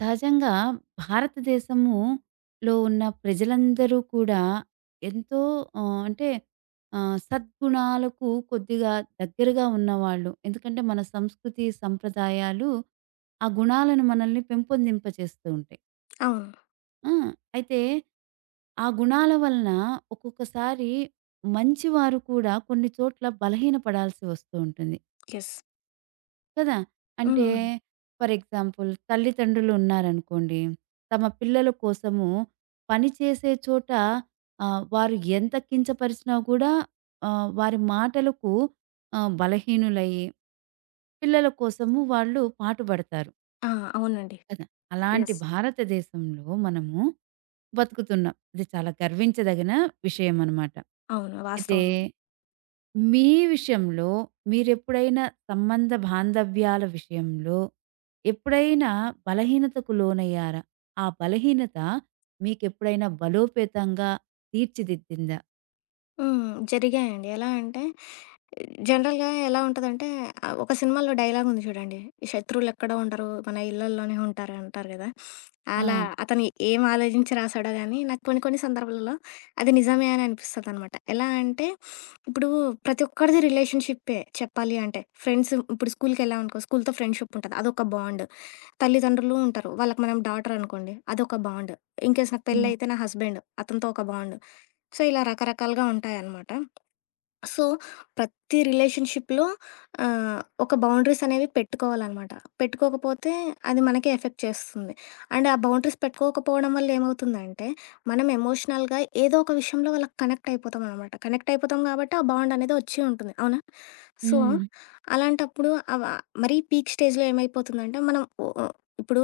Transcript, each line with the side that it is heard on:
right: సహజంగా భారతదేశములో ఉన్న ప్రజలందరూ కూడా ఎంతో అంటే సద్గుణాలకు కొద్దిగా దగ్గరగా ఉన్నవాళ్ళు. ఎందుకంటే మన సంస్కృతి, సంప్రదాయాలు ఆ గుణాలను మనల్ని పెంపొందింపచేస్తూ ఉంటాయి.
left: అవును.
right: ఆ! అయితే ఆ గుణాల వలన ఒక్కొక్కసారి మంచివారు కూడా కొన్ని చోట్ల బలహీనపడాల్సి వస్తూ ఉంటుంది.
left: యెస్.
right: కదా!
left: హ్మ్.
right: అంటే
left: హ్మ్.
right: ఫర్ ఎగ్జాంపుల్ తల్లిదండ్రులు ఉన్నారనుకోండి. తమ పిల్లల కోసము పని చేసే చోట వారు ఎంత కించపరిచినా కూడా వారి మాటలకు బలహీనులయ్యి పిల్లల కోసము వాళ్ళు పాటుపడతారు
left: ఆ! అవునండి.
right: కదా! అలాంటి
left: యెస్.
right: భారతదేశంలో మనము బతుకుతున్నాం. ఇది చాలా గర్వించదగిన విషయమనమాట.
left: అవును.
right: అయితే
left: వాస్తవం అది.
right: మీ విషయంలో మీరెప్పుడైనా సంబంధ బాంధవ్యాల విషయంలో ఎప్పుడైనా బలహీనతకు లోనయ్యారా? ఆ బలహీనత మీకెప్పుడైనా బలోపేతంగా తీర్చిదిద్దిందా?
left: హ్మ్. జరిగాయండి. ఎలా అంటే జనరల్‌గా ఎలా ఉంటదంటే ఒక సినిమాలో డైలాగ్ ఉంది చూడండి. శత్రువులెక్కడో ఉండరు మన ఇళ్లల్లోనే ఉంటారు అంటారు గదా!
right: ఆ!
left: అలా అతను ఏం ఆలోచించి రాసాడో గానీ నాకు కొన్ని కొన్ని సందర్భాలలో అది నిజమే అని అనిపిస్తదనమాట. ఎలా అంటే ఇప్పుడు ప్రతి ఒక్కరిది రిలేషన్‌షిప్పే చెప్పాలి అంటే. ఫ్రెండ్స్ ఇప్పుడు స్కూలుకెళ్ళామనుకో స్కూలుతో ఫ్రెండ్‌షిప్ ఉంటది. అదొక బాండ్. తల్లిదండ్రులు ఉంటారు. వాళ్ళకి మనం డాటర్ అనుకోండి. అదొక బాండ్. ఇన్‌కేస్ నాకు
right: హ్మ్.
left: పెళ్ళైతే నా హస్బెండ్. అతనితో ఒక బాండ్. సో, ఇలా రకరకాలుగా ఉంటాయనమాట. సో, ప్రతి రిలేషన్‌షిప్‌లో ఒక బౌండరీస్ అనేవి పెట్టుకోవాలనమాట. పెట్టుకోకపోతే అది మనకే ఎఫెక్ట్ చేస్తుంది. అండ్ ఆ బౌండరీస్ పెట్టుకోకపోవడం వల్ల ఏమవుతుందంటే, మనం ఎమోషనల్‌గా ఏదో ఒక విషయంలో వాళ్ళకి కనెక్ట్ అయిపోతాం అనమాట. కనెక్ట్ అయిపోతాం కాబట్టి, ఆ బాండ్ అనేది వచ్చి ఉంటుంది. అవునా? సో,
right: హ్మ్.
left: అలాంటప్పుడు అవ మరీ పీక్ స్టేజ్‌లో ఏమైపోతుందంటే, మనం ఓ ఓ ఇప్పుడు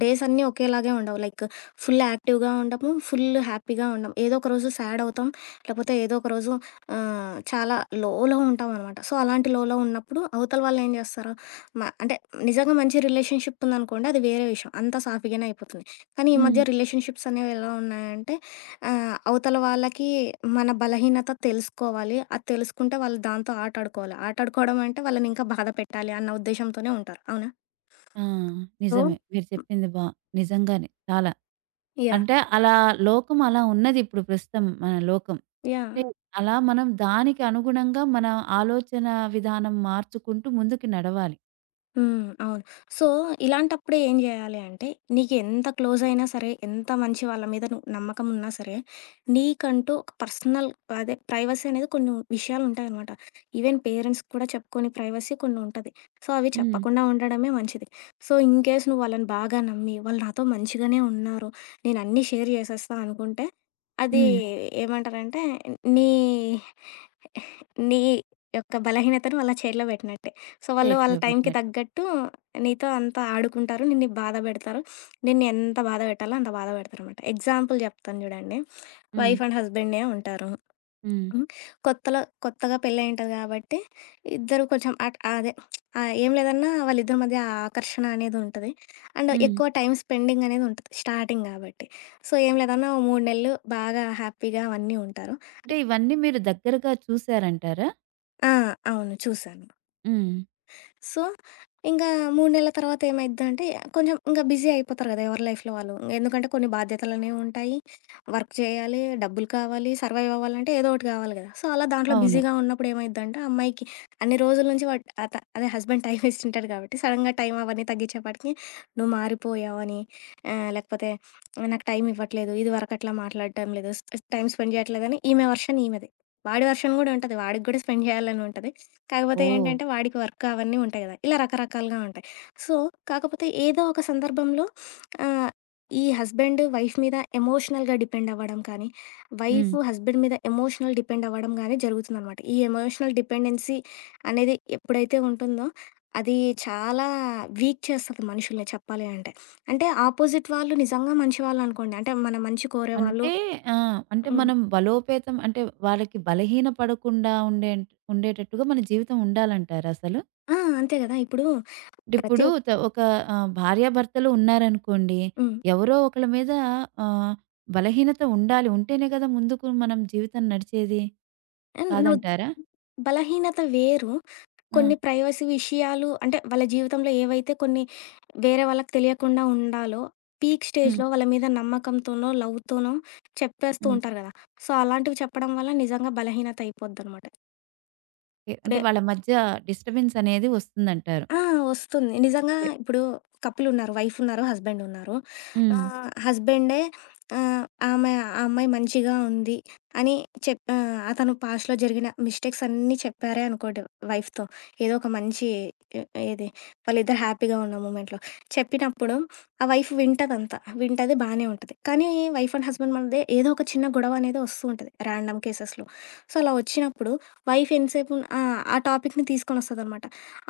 left: డేస్ అన్నీ ఒకేలాగే ఉండవు. లైక్ ఫుల్ యాక్టివ్‌గా ఉండము, ఫుల్ హ్యాపీగా ఉండం. ఏదో ఒకరోజు సాడ్ అవుతాం, లేకపోతే ఏదో ఒకరోజు ఆ! చాలా లోలో ఉంటామనమాట. సో, అలాంటి లోలో ఉన్నప్పుడు అవతల వాళ్ళేం జేస్తారు, అంటే నిజంగా మంచి రిలేషన్‌షిప్ ఉందనుకోండి అది వేరే విషయం. అంతా సాఫీగానే అయిపోతుంది. కానీ ఈ
right: హ్మ్.
left: మధ్య రిలేషన్‌షిప్స్ అనేవి ఎలా ఉన్నాయంటే అవతల వాళ్ళకి మన బలహీనత తెలుసుకోవాలి. అది తెలుసుకుంటే వాళ్ళు దాంతో ఆటాడుకోవాలి. ఆటాడుకోవడం అంటే వాళ్ళని ఇంకా బాధ పెట్టాలి అన్న ఉద్దేశంతోనే ఉంటారు. అవునా?
right: ఆ!
left: సో,
right: నిజమే. మీరు చెప్పింది బా నిజంగానే చాలా.
left: యాహ్!
right: అంటే అలా లోకం అలా ఉన్నదిప్పుడు ప్రస్తుతం మన లోకం.
left: యాహ్!
right: అంటే అలా మనం దానికి అనుగుణంగా మన ఆలోచన విధానం మార్చుకుంటూ ముందుకు నడవాలి.
left: హ్మ్. అవును. సో, ఇలాంటప్పుడు ఏం జేయాలి అంటే, నీకు ఎంత క్లోజ్ అయినా సరే, ఎంత మంచి వాళ్ళ మీద నువ్వు నమ్మకం ఉన్నా సరే, నీకంటూ ఒక పర్సనల్ అదే ప్రైవసీ అనేది కొన్ని విషయాలుంటాయనమాట. ఈవెన్ పేరెంట్స్‌కి కూడా చెప్పుకోని ప్రైవసీ కొన్ని ఉంటది. సో, అవి
right: హ్మ్.
left: చెప్పకుండా ఉండడమే మంచిది. సో, ఇన్ కేస్ నువ్వు వాళ్ళని బాగా నమ్మి, వాళ్ళు నాతో మంచిగానే ఉన్నారు, నేనన్నీ షేర్ జేసేస్తా అనుకుంటే, అది
right: హ్మ్.
left: ఏమంటారంటే, నీ నీ యొక్క బలహీనతను వాళ్ళ చేతిలో బెట్టినట్టే. సో, వాళ్ళు వాళ్ళ
right: చేతిలో
left: టైంకి
right: పెట్టినట్టు.
left: తగ్గట్టు నీతో అంతా ఆడుకుంటారు. నిన్ను బాధ పెడతారు. నిన్ను ఎంత బాధ పెట్టాలో అంత బాధ పెడతారనమాట. ఎగ్జాంపుల్ చెప్తాను చూడండి.
right: హ్మ్.
left: వైఫ్ అండ్ హస్బెండే ఉంటారు.
right: హ్మ్.
left: హ్మ్. కొత్తలో కొత్తగా పెళ్ళయి ఉంటది కాబట్టి ఇద్దరు కొంచెం అట్ అదే ఏం లేదన్నా వాళ్ళిద్దరి మధ్య ఆ ఆకర్షణ అనేది ఉంటది. అండ్
right: హ్మ్.
left: ఎక్కువ టైమ్ స్పెండింగ్ అనేది ఉంటది. స్టార్టింగ్ కాబట్టి. సో, ఏం లేదన్నా ఓ 3 నెలలు బాగా హ్యాపీగా అవన్నీ ఉంటారు.
right: అంటే ఇవన్నీ మీరు దగ్గరగా చూసారంటారా?
left: ఆ! అవును. చూశాను.
right: హ్మ్.
left: సో, ఇంకా 3 నెలల తర్వాత ఏమైద్దంటే కొంచెం ఇంక బిజీ అయిపోతారు కదా! ఎవరి లైఫ్‌లో వాళ్ళు. ఎందుకంటే కొన్ని బాధ్యతలనేవి ఉంటాయి. వర్క్ చేయాలి, డబ్బులు కావాలి, సర్వైవ్ అవ్వాలంటే ఏదో ఒకటి కావాలి కదా! సో, అలా దాంట్లో అవును.
right: అవును.
left: బిజీగా ఉన్నప్పుడు ఏమైద్దంటే, ఆ అమ్మాయికి అన్ని రోజుల నుంచి వాడ్ అత అదే హస్బెండ్ టైమ్ ఇస్తుంటాడు కాబట్టి సడెన్‌గా టైం అవన్నీ తగ్గించేపాటికి నువ్వు మారిపోయావని లేకపోతే నాకు టైం ఇవ్వట్లేదు. ఇదివరకు అట్లా మాట్లాడటం లేదు. టైం స్పెండ్ చేయట్లేదని ఈమె వర్షన్ ఈమెది. వాడి వర్షన్ గూడా ఉంటది. వాడికి గూడా స్పెండ్ చేయాలని ఉంటది. కాకపోతే
right: ఓహ్!
left: ఏంటంటే వాడికి వర్క్ అవన్నీ ఉంటాయి కదా! ఇలా రకరకాలుగా ఉంటాయి. సో, కాకపోతే ఏదో ఒక సందర్భంలో ఆహ్, ఈ హస్బెండ్ వైఫ్ మీద ఎమోషనల్‌గా డిపెండ్ అవ్వడం కానీ,
right: హ్మ్.
left: వైఫ్ హస్బెండ్ మీద ఎమోషనల్ డిపెండ్ అవ్వడం గానీ జరుగుతుందనమాట. ఈ ఎమోషనల్ డిపెండెన్సీ అనేది ఎప్పుడైతే ఉంటుందో, అది చాలా వీక్ చేస్తది మనుషుల్ని చెప్పాలి అంటే. అంటే ఆపోజిట్ వాళ్ళు నిజంగా మంచివాళ్ళనుకోండి. అంటే మన మంచి కోరేవాళ్ళు
right: అంటే ఆ! అంటే
left: హ్మ్.
right: మనం బలోపేతం అంటే వాళ్ళకి బలహీన పడకుండా ఉండే ఉండేటట్టుగా మన జీవితం ఉండాలంటారసలు?
left: ఆ! అంతే గదా! ఇప్పుడు
right: అంటే
left: ప్రతి
right: ఇప్పుడు
left: ఒక్
right: ఒక భార్యాభర్తలు ఉన్నారనుకోండి.
left: హ్మ్.
right: ఎవరో ఒకళ్ళ మీద ఆహ్, బలహీనత ఉండాలి. ఉంటేనే కదా ముందుకు మనం జీవితం నడిచేది.
left: ఆహ్, నా ఉద్
right: కాదంటారా?
left: బలహీనత వేరు.
right: ఆ!
left: కొన్ని ప్రైవసీ విషయాలు అంటే వాళ్ళ జీవితంలో ఏవైతే కొన్ని వేరే వాళ్ళకి తెలియకుండా ఉండాలో, పీక్
right: హ్మ్.
left: స్టేజ్‌లో వాళ్ళ మీద నమ్మకంతోనో, లవ్‌తోనో చెప్పేస్తూ
right: హ్మ్.
left: ఉంటారు గదా! సో, అలాంటివి చెప్పడం వల్ల నిజంగా బలహీనత అయిపోద్దనమాట.
right: ఓకే. అంటే
left: ఇప్పుడే
right: వాళ్ళ మధ్య డిస్టర్బెన్స్ అనేది వస్తుందంటారు.
left: ఆ! వస్తుంది. నిజంగా
right: అంటే
left: ఇప్పుడు కపులున్నారు. వైఫ్ ఉన్నారు. హస్బెండ్ ఉన్నారు.
right: హ్మ్.
left: హస్బెండే ఆమె ఆ అమ్మాయి మంచిగా ఉంది అని అతను పాస్ట్‌లో జరిగిన మిస్టేక్స్ అన్నీ చెప్పారే అనుకోండి వైఫ్‌తో. ఏదో ఒక మంచి ఎ ఏది వాళ్ళిద్దరు హ్యాపీగా ఉన్న మూమెంట్‌లో. చెప్పినప్పుడు ఆ వైఫ్ వింటదంతా. వింటది బానే ఉంటది. కానీ వైఫ్ అండ్ హస్బెండ్ మధ్య ఏదో ఒక చిన్న గొడవ అనేది వస్తూ ఉంటది. ర్యాండమ్ కేసెస్‌లో. సో, అలా వచ్చినప్పుడు వైఫ్ ఎంతసేపు ఆ! ఆ టాపిక్‌ని తీసుకొనొస్తదనమాట.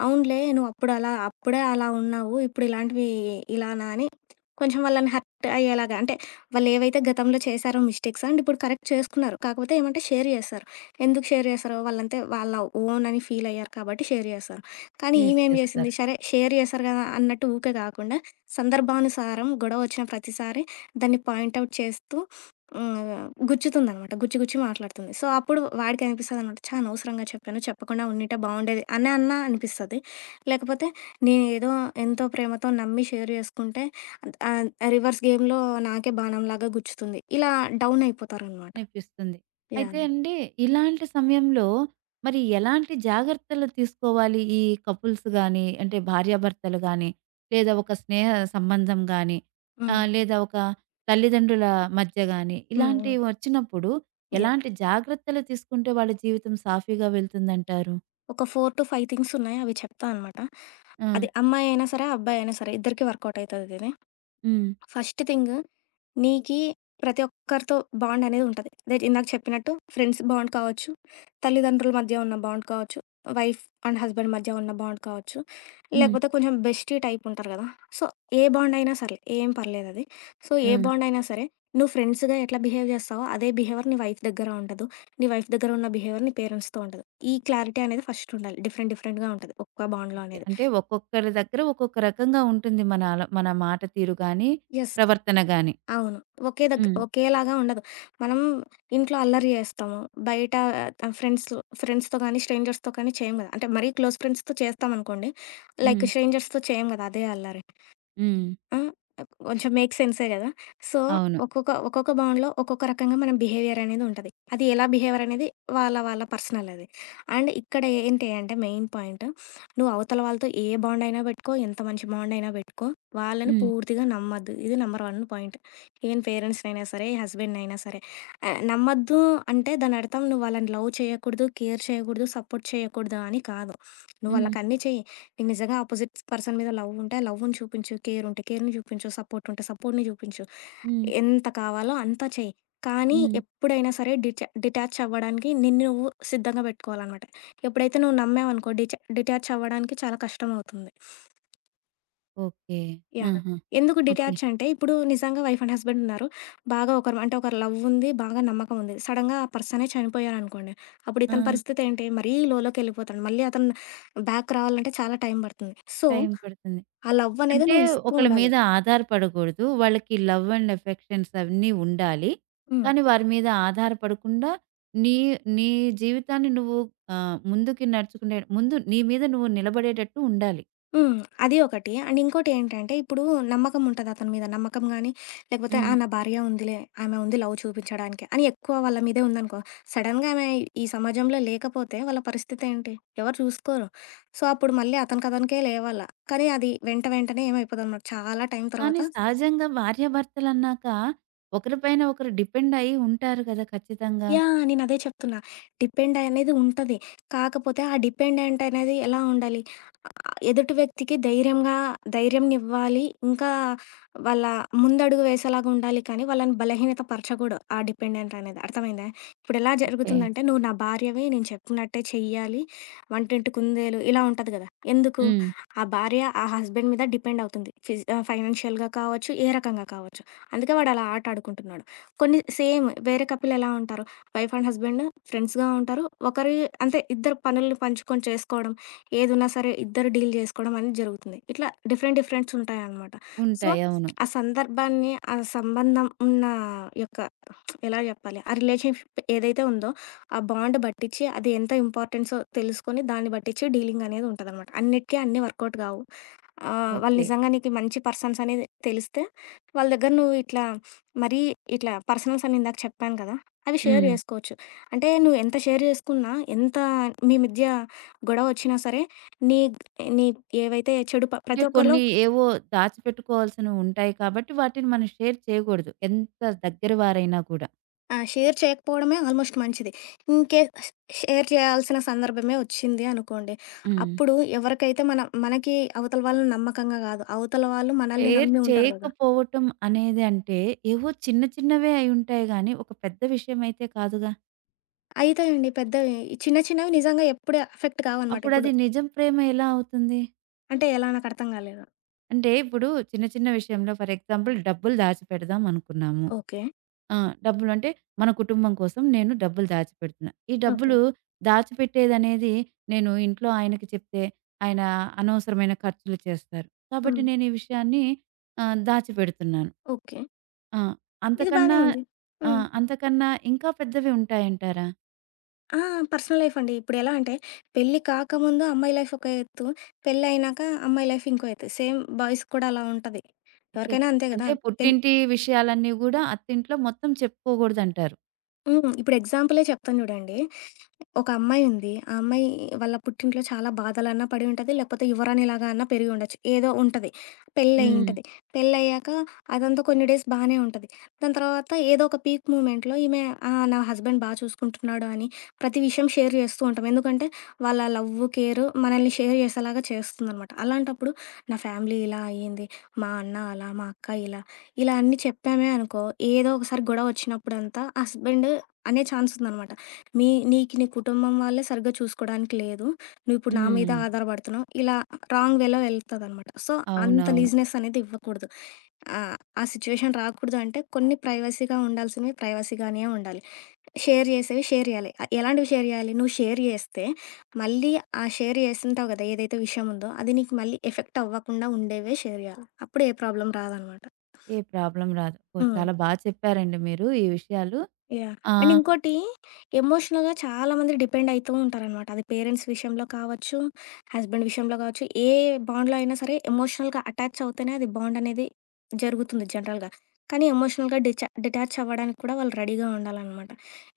left: అవునులే నువ్వు అప్పుడు అలా అప్పుడే అలా ఉన్నావు. ఇప్పుడు ఇలాంటివి ఇలానా అని కొంచెం వాళ్ళని హర్ట్ అయ్యేలాగా అంటే వాళ్ళు ఏవైతే గతంలో చేశారో మిస్టేక్స్ అండ్ ఇప్పుడు కరెక్ట్ చేసుకున్నారు. కాకపోతే ఏమంటే షేర్ చేస్తారు. ఎందుకు షేర్ చేస్తారో వాళ్ళంతే వాళ్ళ ఓన్ అని ఫీల్ అయ్యారు కాబట్టి షేర్ చేస్తారు. కానీ
right: క్లియర్
left: ఈమేం
right: చేస్తారు.
left: చేసింది సరే షేర్ చేశారు కదా అన్నట్టు ఊకే కాకుండా సందర్భానుసారం గొడవ వచ్చిన ప్రతిసారి దాన్ని పాయింట్ ఔట్ చేస్తూ హ్మ్. గుచ్చుతుందనమాట. గుచ్చి గుచ్చి మాట్లాడుతుంది. సో, అప్పుడు వాడికనిపిస్తదనమాట. ఛ! అనవసరంగా చెప్పాను. చెప్పకుండా ఉండుంటే బావుండేది అని అన్నా అనిపిస్తది. లేకపోతే నేనేదో ఎంతో ప్రేమతో నమ్మి షేర్ చేసుకుంటే ఆహ్, రివర్స్ గేమ్‌లో నాకే బాణంలాగా గుచ్చుతుంది. ఇలా డౌన్ అయిపోతారనమాట.
right: అనిపిస్తుంది. అయితే
left: యాహ్!
right: అండి ఇలాంటి సమయంలో మరి ఎలాంటి జాగ్రత్తలు తీసుకోవాలి ఈ కపుల్స్ గాని, అంటే భార్యాభర్తలు గాని, లేదా ఒక స్నేహ సంబంధం గాని,
left: హ్మ్.
right: లేదా ఒక తల్లిదండ్రుల మధ్య గాని,
left: హ్మ్. హ్మ్.
right: ఇలాంటివి వచ్చినప్పుడు
left: యాహ్!
right: ఎలాంటి జాగ్రత్తలు తీసుకుంటే వాళ్ళ జీవితం సాఫీగా వెళ్తుందంటారు?
left: ఒక 4-5 థింగ్స్ ఉన్నాయి. అవి చెప్తా అనమాట.
right: ఆ!
left: అది అమ్మాయి అయినా సరే, అబ్బాయి అయినా సరే ఇద్దరికీ వర్కౌట్ అయితదిది.
right: హ్మ్.
left: ఫస్ట్ థింగ్ నీకీ ప్రతి ఒక్కరితో బాండనేది ఉంటది. అదే ఇందాక చెప్పినట్టు ఫ్రెండ్స్ బాండ్ కావచ్చు, తల్లిదండ్రుల మధ్య ఉన్న బాండ్ కావచ్చు, వైఫ్ అండ్ హస్బెండ్ మధ్య ఉన్న బాండ్ కావచ్చు,
right: హ్మ్.
left: లేకపోతే కొంచెం బెస్టీ టైప్ ఉంటారు గదా! సో, ఏ బాండ్ అయినా సరే ఏం పర్లేదది. సో, ఏ
right: హ్మ్.
left: బాండ్ అయినా సరే నువ్వు ఫ్రెండ్స్‌గా ఎట్లా బిహేవ్ జేస్తావో అదే బిహేవియర్ నీ వైఫ్ దగ్గర ఉండదు. నీ వైఫ్ దగ్గర ఉన్న బిహేవియర్ నీ పేరెంట్స్‌తో ఉండదు. ఈ క్లారిటీ అనేది ఫస్ట్ ఉండాలి. డిఫరెంట్ డిఫరెంట్‌గా ఉంటది ఒక్క బాండ్‌లో
right: ఓకే.
left: అనేది.
right: అంటే ఒక్కొక్కరి దగ్గర ఒక్కొక్క రకంగా ఉంటుంది మన మన మాట తీరు గాని,
left: యెస్.
right: ప్రవర్తన గాని.
left: అవును.
right: హ్మ్.
left: ఒకేలాగా ఉండదు. మనం ఇంట్లో అల్లరి చేస్తాము. బయట ఫ్రెండ్స్‌లో ఫ్రెండ్స్‌తో గానీ, స్ట్రేంజర్స్‌తో కానీ చేయం గదా! అంటే మరీ క్లోజ్ ఫ్రెండ్స్‌తో చేస్తామనుకోండి. లైక్
right: హ్మ్.
left: స్ట్రేంజర్స్‌తో చేయం గదా! అదే అల్లరి.
right: హ్మ్.
left: ఆ! కొంచెం మేక్ సెన్సే గదా! సో,
right: అవును.
left: ఒక్కొక్క ఒక్కొక్క బౌండ్‌లో ఒక్కొక్క రకంగా మనం బిహేవియర్ అనేది ఉంటది. అది ఎలా బిహేవియర్ అనేది వాళ్ళ వాళ్ళ పర్సనల్ అది. అండ్ ఇక్కడ ఏంటి అంటే మెయిన్ పాయింట్ నువ్వు అవతల వాళ్ళతో ఏ బాండ్ అయినా పెట్టుకో, ఎంత మంచి బాండ్ అయినా పెట్టుకో, వాళ్ళని
right: హ్మ్.
left: పూర్తిగా నమ్మద్దు. ఇది నంబర్ 1 పాయింట్. ఈవెన్ పేరెంట్స్‌నైనా సరే, హస్బెండ్‌నైనా సరే. నమ్మద్దు అంటే దాని అర్థం నువ్వు వాళ్ళని లవ్ చేయకూడదు, కేర్ చేయకూడదు, సపోర్ట్ చేయకూడదు అని కాదు. నువ్వు
right: హ్మ్.
left: వాళ్ళకన్నీ చెయి. నీకు నిజంగా అపోజిట్ పర్సన్ మీద లవ్ ఉంటే, ఆ లవ్‌ని చూపించు. కేర్ ఉంటే కేర్‌ని చూపించు. సపోర్ట్ ఉంటే సపోర్ట్‌ని చూపించు.
right: హ్మ్.
left: ఎంత కావాలో అంత చెయి. కానీ
right: హ్మ్.
left: ఎప్పుడైనా సరే డిటాచ్ అవ్వడానికి నిన్ను నువ్వు సిద్ధంగా పెట్టుకోవాలనమాట. ఎప్పుడైతే నువ్వు నమ్మావనుకో డిటాచ్ అవ్వడానికి చాలా కష్టమవుతుంది.
right: ఓకే.
left: యాహ్!
right: ఆహా!
left: ఎందుకు
right: ఓకే.
left: డిటాచ్ అంటే, ఇప్పుడు నిజంగా వైఫ్ అండ్ హస్బెండ్ ఉన్నారు. బాగా ఒకరు అంటే ఒకరు లవ్ ఉంది, బాగా నమ్మకం ఉంది. సడెన్‌గా ఆ పర్సనే చనిపోయారనుకోండి. అప్పుడు
right: ఆ!
left: ఇతని పరిస్థితి ఏంటి? మరీ లోలోకెళ్ళిపోతాడు. మళ్ళీ అతను బ్యాక్ రావాలంటే చాలా టైం పడుతుంది. సో,
right: టైం పడుతుంది.
left: ఆ లవ్ అనేది
right: అంటే
left: నువ్వు ఇస్తూ
right: ఒకళ్ళ
left: ఉండాలి.
right: మీద ఆధారపడకూడదు. వాళ్ళకి లవ్ అండ్ ఎఫెక్షన్స్ అవన్నీ ఉండాలి.
left: హ్మ్.
right: కానీ వారి మీద ఆధారపడకుండా నీ నీ జీవితాన్ని నువ్వు ముందుకి నడుచుకునే ముందు నీ మీద నువ్వు నిలబడేటట్టు ఉండాలి.
left: హ్మ్. అది ఒకటి. అండ్ ఇంకోటేంటంటే, ఇప్పుడు నమ్మకం ఉంటది అతని మీద. నమ్మకం గానీ, లేకపోతే ఆ!
right: హ్మ్.
left: నా భార్య ఉందిలే, ఆమె ఉంది లవ్ చూపించడానికి అని ఎక్కువ వాళ్ళ మీదే ఉందనుకో, సడెన్‌గా ఆమె ఈ సమాజంలో లేకపోతే వాళ్ళ పరిస్థితేంటి? ఎవరు చూసుకోరు. సో, అప్పుడు మళ్ళీ అతనికతనికే లేవాల. కానీ అది వెంట వెంటనే ఏమైపోదనమాట, చాలా టైం
right: కానీ
left: తర్వాత
right: సహజంగా భార్యాభర్తలన్నాక ఒకరిపైన ఒకరు డిపెండ్ అయ్యి ఉంటారు కదా! ఖచ్చితంగా.
left: యాహ్! నేనదే చెప్తున్నా. డిపెండ్ అనేది ఉంటది. కాకపోతే ఆ డిపెండెంట్ అనేది ఎలా ఉండాలి? ఎదుటి వ్యక్తికి ధైర్యంగా ధైర్యంనివ్వాలి. ఇంకా వాళ్ళ ముందడుగు వేసేలాగా ఉండాలి కానీ, వాళ్ళని బలహీనత పరచకూడదు ఆ డిపెండెంట్ అనేది. అర్థమైందా? ఇప్పుడెలా
right: ఓకే.
left: జరుగుతుందంటే, "నువ్వు నా భార్యవి. నేను చెప్పినట్టే చెయ్యాలి. వంటింటి కుందేలు" ఇలా ఉంటది గదా! ఎందుకు?
right: హ్మ్.
left: ఆ భార్య ఆ హస్బెండ్ మీద డిపెండ్ అవుతుంది. ఫైనాన్షియల్‌గా కావచ్చు, ఏ రకంగా కావచ్చు. అందుకే వాడు అలా ఆట ఆడుకుంటున్నాడు. కొన్ని సేమ్ వేరే కపుల్ ఎలా ఉంటారు? వైఫ్ అండ్ హస్బెండ్ ఫ్రెండ్స్‌గా ఉంటారు. ఒకరి అంటే ఇద్దరు పనుల్ని పంచుకొని చేసుకోవడం ఏదున్నా సరే ఇద్దరు డీల్ చేసుకోవడం అనేది జరుగుతుంది. ఇట్లా డిఫరెంట్ డిఫరెంట్స్ ఉంటాయనమాట. సో,
right: ఉంటాయి. అవును.
left: ఆ సందర్భాన్ని, ఆ సంబంధం ఉన్న యొక్క ఎలా చెప్పాలి? ఆ రిలేషన్‌షిప్ ఏదైతే ఉందో, ఆ బాండ్ బట్టిచ్చి అది ఎంత ఇంపార్టెన్సో తెలుసుకొని, దాన్ని బట్టిచ్చి డీలింగనేది ఉంటదనమాట. అన్నిటికి అన్నీ వర్కౌట్ గావు. వాళ్ళు
right: ఓకే.
left: నిజంగా నీకు మంచి పర్సన్స్ అనేది తెలిస్తే, వాళ్ళ దగ్గర నువ్వు ఇట్లా మరీ ఇట్లా పర్సనల్స్ అని ఇందాక చెప్పాను కదా! అవి షేర్
right: హ్మ్.
left: జేసుకోవచ్చు. అంటే నువ్వు ఎంత షేర్ జేసుకున్నా, ఎంత మీ మధ్య గొడవొచ్చినా సరే, నీ నీ ఏవైతే చెడు
right: అంటే
left: ప్రతి ఒక్కరిలో
right: కొన్ని ఏవో దాచిపెట్టుకోవాల్సినవి ఉంటాయి కాబట్టి వాటిని మనం షేర్ చేయకూడదు. ఎంత దగ్గర వారైనా కూడా.
left: ఆ! షేర్ చేయకపోవడమే ఆల్మోస్ట్ మంచిది. ఇన్‌కేస్ షేర్ చేయాల్సిన సందర్భమే వచ్చింది అనుకోండి.
right: హ్మ్.
left: అప్పుడు ఎవరికైతే మన మనకి అవతల వాళ్ళు నమ్మకంగా కాదు, అవతల వాళ్ళు మనల్ని
right: షేర్
left: నమ్మి ఉంటారు కదా!
right: చేయకపోవటం అనేది అంటే ఏవో చిన్న చిన్నవే అయ్యుంటాయి గానీ, ఒక పెద్ద విషయం అయితే కాదుగా.
left: అయితాయండి పెద్దవి. ఈ చిన్న చిన్నవి నిజంగా ఎప్పుడు ఎఫెక్ట్ కావనమాట.
right: అప్పుడది
left: ఇప్పుడు
right: నిజం ప్రేమ ఎలా అవుతుంది?
left: అంటే ఎలా నాకు అర్థం కాలేదు.
right: అంటే ఇప్పుడు చిన్న చిన్న విషయంలో ఫర్ ఎగ్జాంపుల్ డబ్బులు దాచిపెడదాం అనుకున్నాము.
left: ఓకే.
right: ఆ! డబ్బులంటే మన కుటుంబం కోసం నేను డబ్బులు దాచిపెడుతున్నా. ఈ
left: ఓకే.
right: డబ్బులు దాచిపెట్టేదనేది నేను ఇంట్లో ఆయనకి చెప్తే ఆయన అనవసరమైన ఖర్చులు చేస్తారు. కాబట్టి
left: హ్మ్.
right: నేను ఈ విషయాన్ని దాచిపెడుతున్నాను.
left: ఓకే.
right: ఆ!
left: ఇది
right: అంతకన్నా
left: బానే ఉంది.
right: ఆ!
left: హ్మ్.
right: అంతకన్నా ఇంకా పెద్దవి ఉంటాయంటారా?
left: ఆ! పర్సనల్ లైఫ్ అండి. ఇప్పుడు ఎలా అంటే పెళ్లి కాకముందు అమ్మాయి లైఫ్ ఒక ఎత్తు, పెళ్లి అయినాక అమ్మాయి లైఫ్ ఇంకో ఎత్తు. సేమ్ బాయ్స్‌కి కూడా అలా ఉంటది.
right: ఓకే.
left: ఎవరికైనా అంతే కదా!
right: అంటే
left: పెళ్
right: పుట్టింటి విషయాలన్నీ గూడా అత్తింట్లో మొత్తం చెప్పుకోకూడదంటారు.
left: హ్మ్. ఇప్పుడు ఎగ్జాంపులే చెప్తాను చూడండి. ఒక అమ్మాయి ఉంది. ఆ అమ్మాయి వాళ్ళ పుట్టింట్లో చాలా బాధలన్నా పడి ఉంటది. లేకపోతే యువరాణిలాగా అన్నా పెరిగి ఉండొచ్చు. ఏదో ఉంటది. పెళ్ళయి
right: హ్మ్.
left: ఉంటది. పెళ్ళయ్యాక అదంతా కొన్ని డేస్ బానే ఉంటది. దాని తర్వాత ఏదో ఒక పీక్ మూమెంట్‌లో ఈమె ఆ! నా హస్బెండ్ బా చూసుకుంటున్నాడు అని ప్రతి విషయం షేర్ చేస్తూ ఉంటాం. ఎందుకంటే వాళ్ళ లవ్వు, కేరు మనల్ని షేర్ చేసేలాగా చేస్తుందనమాట. అలాంటప్పుడు నా ఫ్యామిలీ ఇలా అయ్యింది. మా అన్న అలా, మా అక్క ఇలా ఇలా అన్నీ చెప్పామే అనుకో, ఏదో ఒకసారి గొడవొచ్చినప్పుడంతా హస్బెండ్ అనే ఛాన్సుందనమాట. మీ నీకు నీ కుటుంబం వాళ్ళే సరిగ్గా చూసుకోడానికి లేదు. నువ్విప్పుడు నా మీద
right: హ్మ్.
left: ఆధారపడుతున్నావు. ఇలా రాంగ్ వేలో వెళ్తదనమాట. సో, అంత
right: అవునవును.
left: లీజినెస్ అనేది ఇవ్వకూడదు. ఆ సిచ్యువేషన్ రాకూడదు అంటే కొన్ని ప్రైవసీగా ఉండాల్సినవి ప్రైవసీగానే ఉండాలి. షేర్ చేసేవి షేర్ చేయాలి. ఎలాంటివి షేర్ చేయాలి? నువ్వు షేర్ చేస్తే మళ్ళీ ఆ షేర్ చేసింటావు కదా! ఏదైతే విషయం ఉందో అది నీకు మళ్ళీ ఎఫెక్ట్ అవ్వకుండా ఉండేవే షేర్ చేయాలి. అప్పుడు ఏ ప్రాబ్లమ్ రాదనమాట.
right: ఏ ప్రాబ్లమ్ రాదు. ఓహ్!
left: హ్మ్.
right: చాలా బా చెప్పారండి మీరు ఈ విషయాలు.
left: యాహ్!
right: ఆ!
left: అండ్ ఇంకోటి ఎమోషనల్‌గా చాలామంది డిపెండ్ అయితూ ఉంటారనమాట. అది పేరెంట్స్ విషయంలో కావచ్చు, హస్బెండ్ విషయంలో కావచ్చు, ఏ బాండ్‌లో అయినా సరే ఎమోషనల్‌గా అటాచ్ అవుతేనే అది బాండ్ అనేది జరుగుతుంది జనరల్‌గా. కానీ ఎమోషనల్‌గా డిటాచ్ అవ్వడానికి కూడా వాళ్ళు రెడీగా ఉండాలనమాట.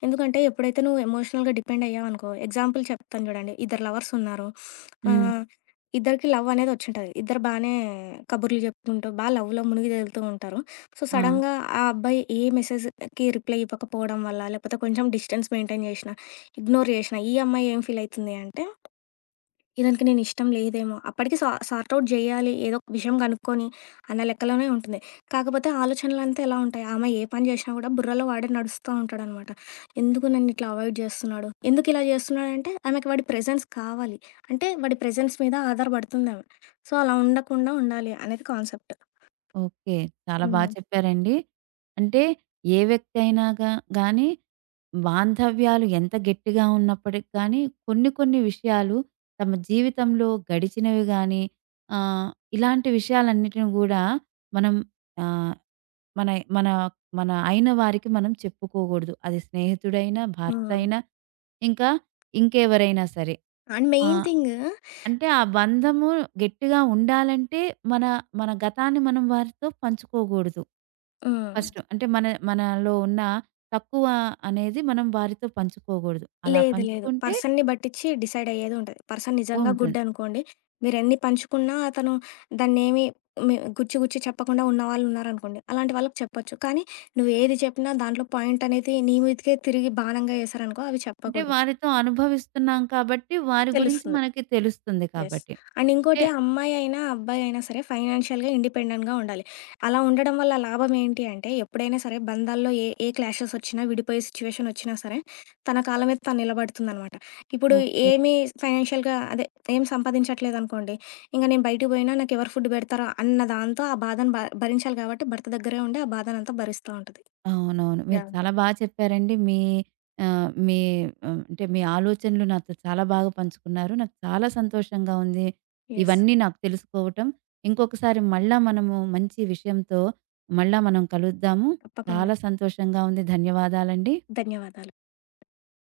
left: ఎందుకంటే ఎప్పుడైతే నువ్వు ఎమోషనల్‌గా డిపెండ్ అయ్యావనుకో ఎగ్జాంపుల్ చెప్తాను చూడండి. ఇద్దరు లవర్స్ ఉన్నారు.
right: హ్మ్.
left: ఆహ్, ఇద్దరికి లవ్ అనేది వచ్చుంటది. ఇద్దరు బానే కబుర్లు చెప్పుకుంటూ, బా లవ్‌లో మునిగి తేలుతూ ఉంటారు. సో,
right: ఆ!
left: సడెన్‌గా ఆ అబ్బాయి ఏ మెసేజ్ కి రిప్లై ఇవ్వకపోవడం వల్ల, లేపోతే కొంచెం డిస్టెన్స్ మెయింటైన్ జేషినా, ఇగ్నోర్ జేషినా, ఈ అమ్మాయి ఏం ఫీల్ అయితుంది అంటే, ఇతనికి నేనిష్టం లేదేమో, అప్పటికి సార్ట్ ఔట్ జేయాలి, ఏదో ఒక విషయం గనుక్కొని అన్న లెక్కలోనే ఉంటుంది. కాకపోతే ఆలోచనలంతా ఎలా ఉంటాయి, ఆమె ఏ పని జేషినా గూడా బుర్రలో వాడే నడుస్తా ఉంటాడనమాట. ఎందుకు నన్నిట్లా అవాయిడ్ జేస్తున్నాడు, ఎందుకిలా జేస్తున్నాడంటే, ఆమెకి వాడి ప్రెజెన్స్ కావాలి. అంటే వాడి ప్రెజెన్స్ మీద ఆధారపడుతుందామె. సో, అలా ఉండకుండా ఉండాలి అనేది కాన్సెప్ట్.
right: ఓకే. చాలా బా
left: హ్మ్.
right: చెప్పారండి. అంటే ఏ వ్యక్తి అయినా గానీ బాంధవ్యాలు ఎంత గట్టిగా ఉన్నప్పటికి కానీ కొన్ని కొన్ని విషయాలు తమ జీవితంలో గడిచినవి గానీ ఆహ్, ఇలాంటి విషయాలన్నిటిని గూడా మనం ఆహ్ మన మన మన అయిన వారికి మనం చెప్పుకోకూడదు. అది స్నేహితుడైనా, భర్త
left: హ్మ్.
right: అయినా, ఇంకా ఇంకెవరైనా సరే.
left: అండ్
right: ఆ!
left: మెయిన్ థింగ్
right: అంటే ఆ బంధము గట్టిగా ఉండాలంటే మన మన గతాన్ని మనం వారితో పంచుకోకూడదు.
left: హ్మ్.
right: ఫస్టు. అంటే మన మనలో ఉన్న తక్కువ అనేది మనం వారితో పంచుకోకూడదు. అలా
left: లేదు. లేదు.
right: పంచుకుంటే
left: పర్సన్‌ని బట్టిచ్చి డిసైడ్ అయ్యేదుంటది. పర్సన్ నిజంగా గుడ్
right: ఉంటుంది.
left: అనుకోండి, మీరెన్ని పంచుకున్నా అతను దాన్నేమి మీ గుచ్చి గుచ్చి చెప్పకుండా ఉన్నవాళ్ళున్నారనుకోండి, అలాంటి వాళ్ళకి చెప్పొచ్చు. కానీ నువ్వేది చెప్పినా దాంట్లో పాయింట్ అనేది నీ మీదకే తిరిగి బాణంగా ఏశారనుకో అవి
right: అంటే
left: చెప్పకూడదు.
right: వారితో అనుభవిస్తున్నాం కాబట్టి వారి గురించి
left: తెలుస్తుంది.
right: మనకి తెలుస్తుంది
left: యెస్.
right: కాబట్టి.
left: అండ్
right: అంటే
left: ఇంకోటి అమ్మాయి అయినా, అబ్బాయి అయినా సరే ఫైనాన్షియల్‌గా ఇండిపెండెంట్‌గా ఉండాలి. అలా ఉండడం వల్ల లాభం ఏంటి అంటే, ఎప్పుడైనా సరే బంధాల్లో ఏ ఏ క్లాషెస్ వచ్చినా, విడిపోయే సిచ్యువేషన్ వచ్చినా సరే, తన కాళ్ళ మీద తను నిలబడుతుందనమాట. ఇప్పుడు
right: ఓకే.
left: ఏమి ఫైనాన్షియల్‌గా అదే ఏం సంపాదించట్లేదనుకోండి, ఇంక నేను బయటికి పోయినా నాకెవరు ఫుడ్ పెడతారో అన్న దాంతో ఆ బాధను భరించాలి కాబట్టి భర్త దగ్గరే ఉండి ఆ బాధనంతా భరిస్తా ఉంటది.
right: అవునవును. మీరు
left: యాహ్!
right: చాలా బా చెప్పారండి. మీ ఆహ్, మీ ఆహ్, అంటే మీ ఆలోచనలు నాతో చాలా బాగా పంచుకున్నారు. నాకు చాలా సంతోషంగా ఉంది.
left: యెస్.
right: ఇవన్నీ నాకు తెలుసుకోవటం. ఇంకొకసారి మళ్ళా మనము మంచి విషయంతో మళ్ళా మనం కలుద్దాము.
left: తప్పకుండా.
right: చాలా సంతోషంగా ఉంది. ధన్యవాదాలండి.
left: ధన్యవాదాలు.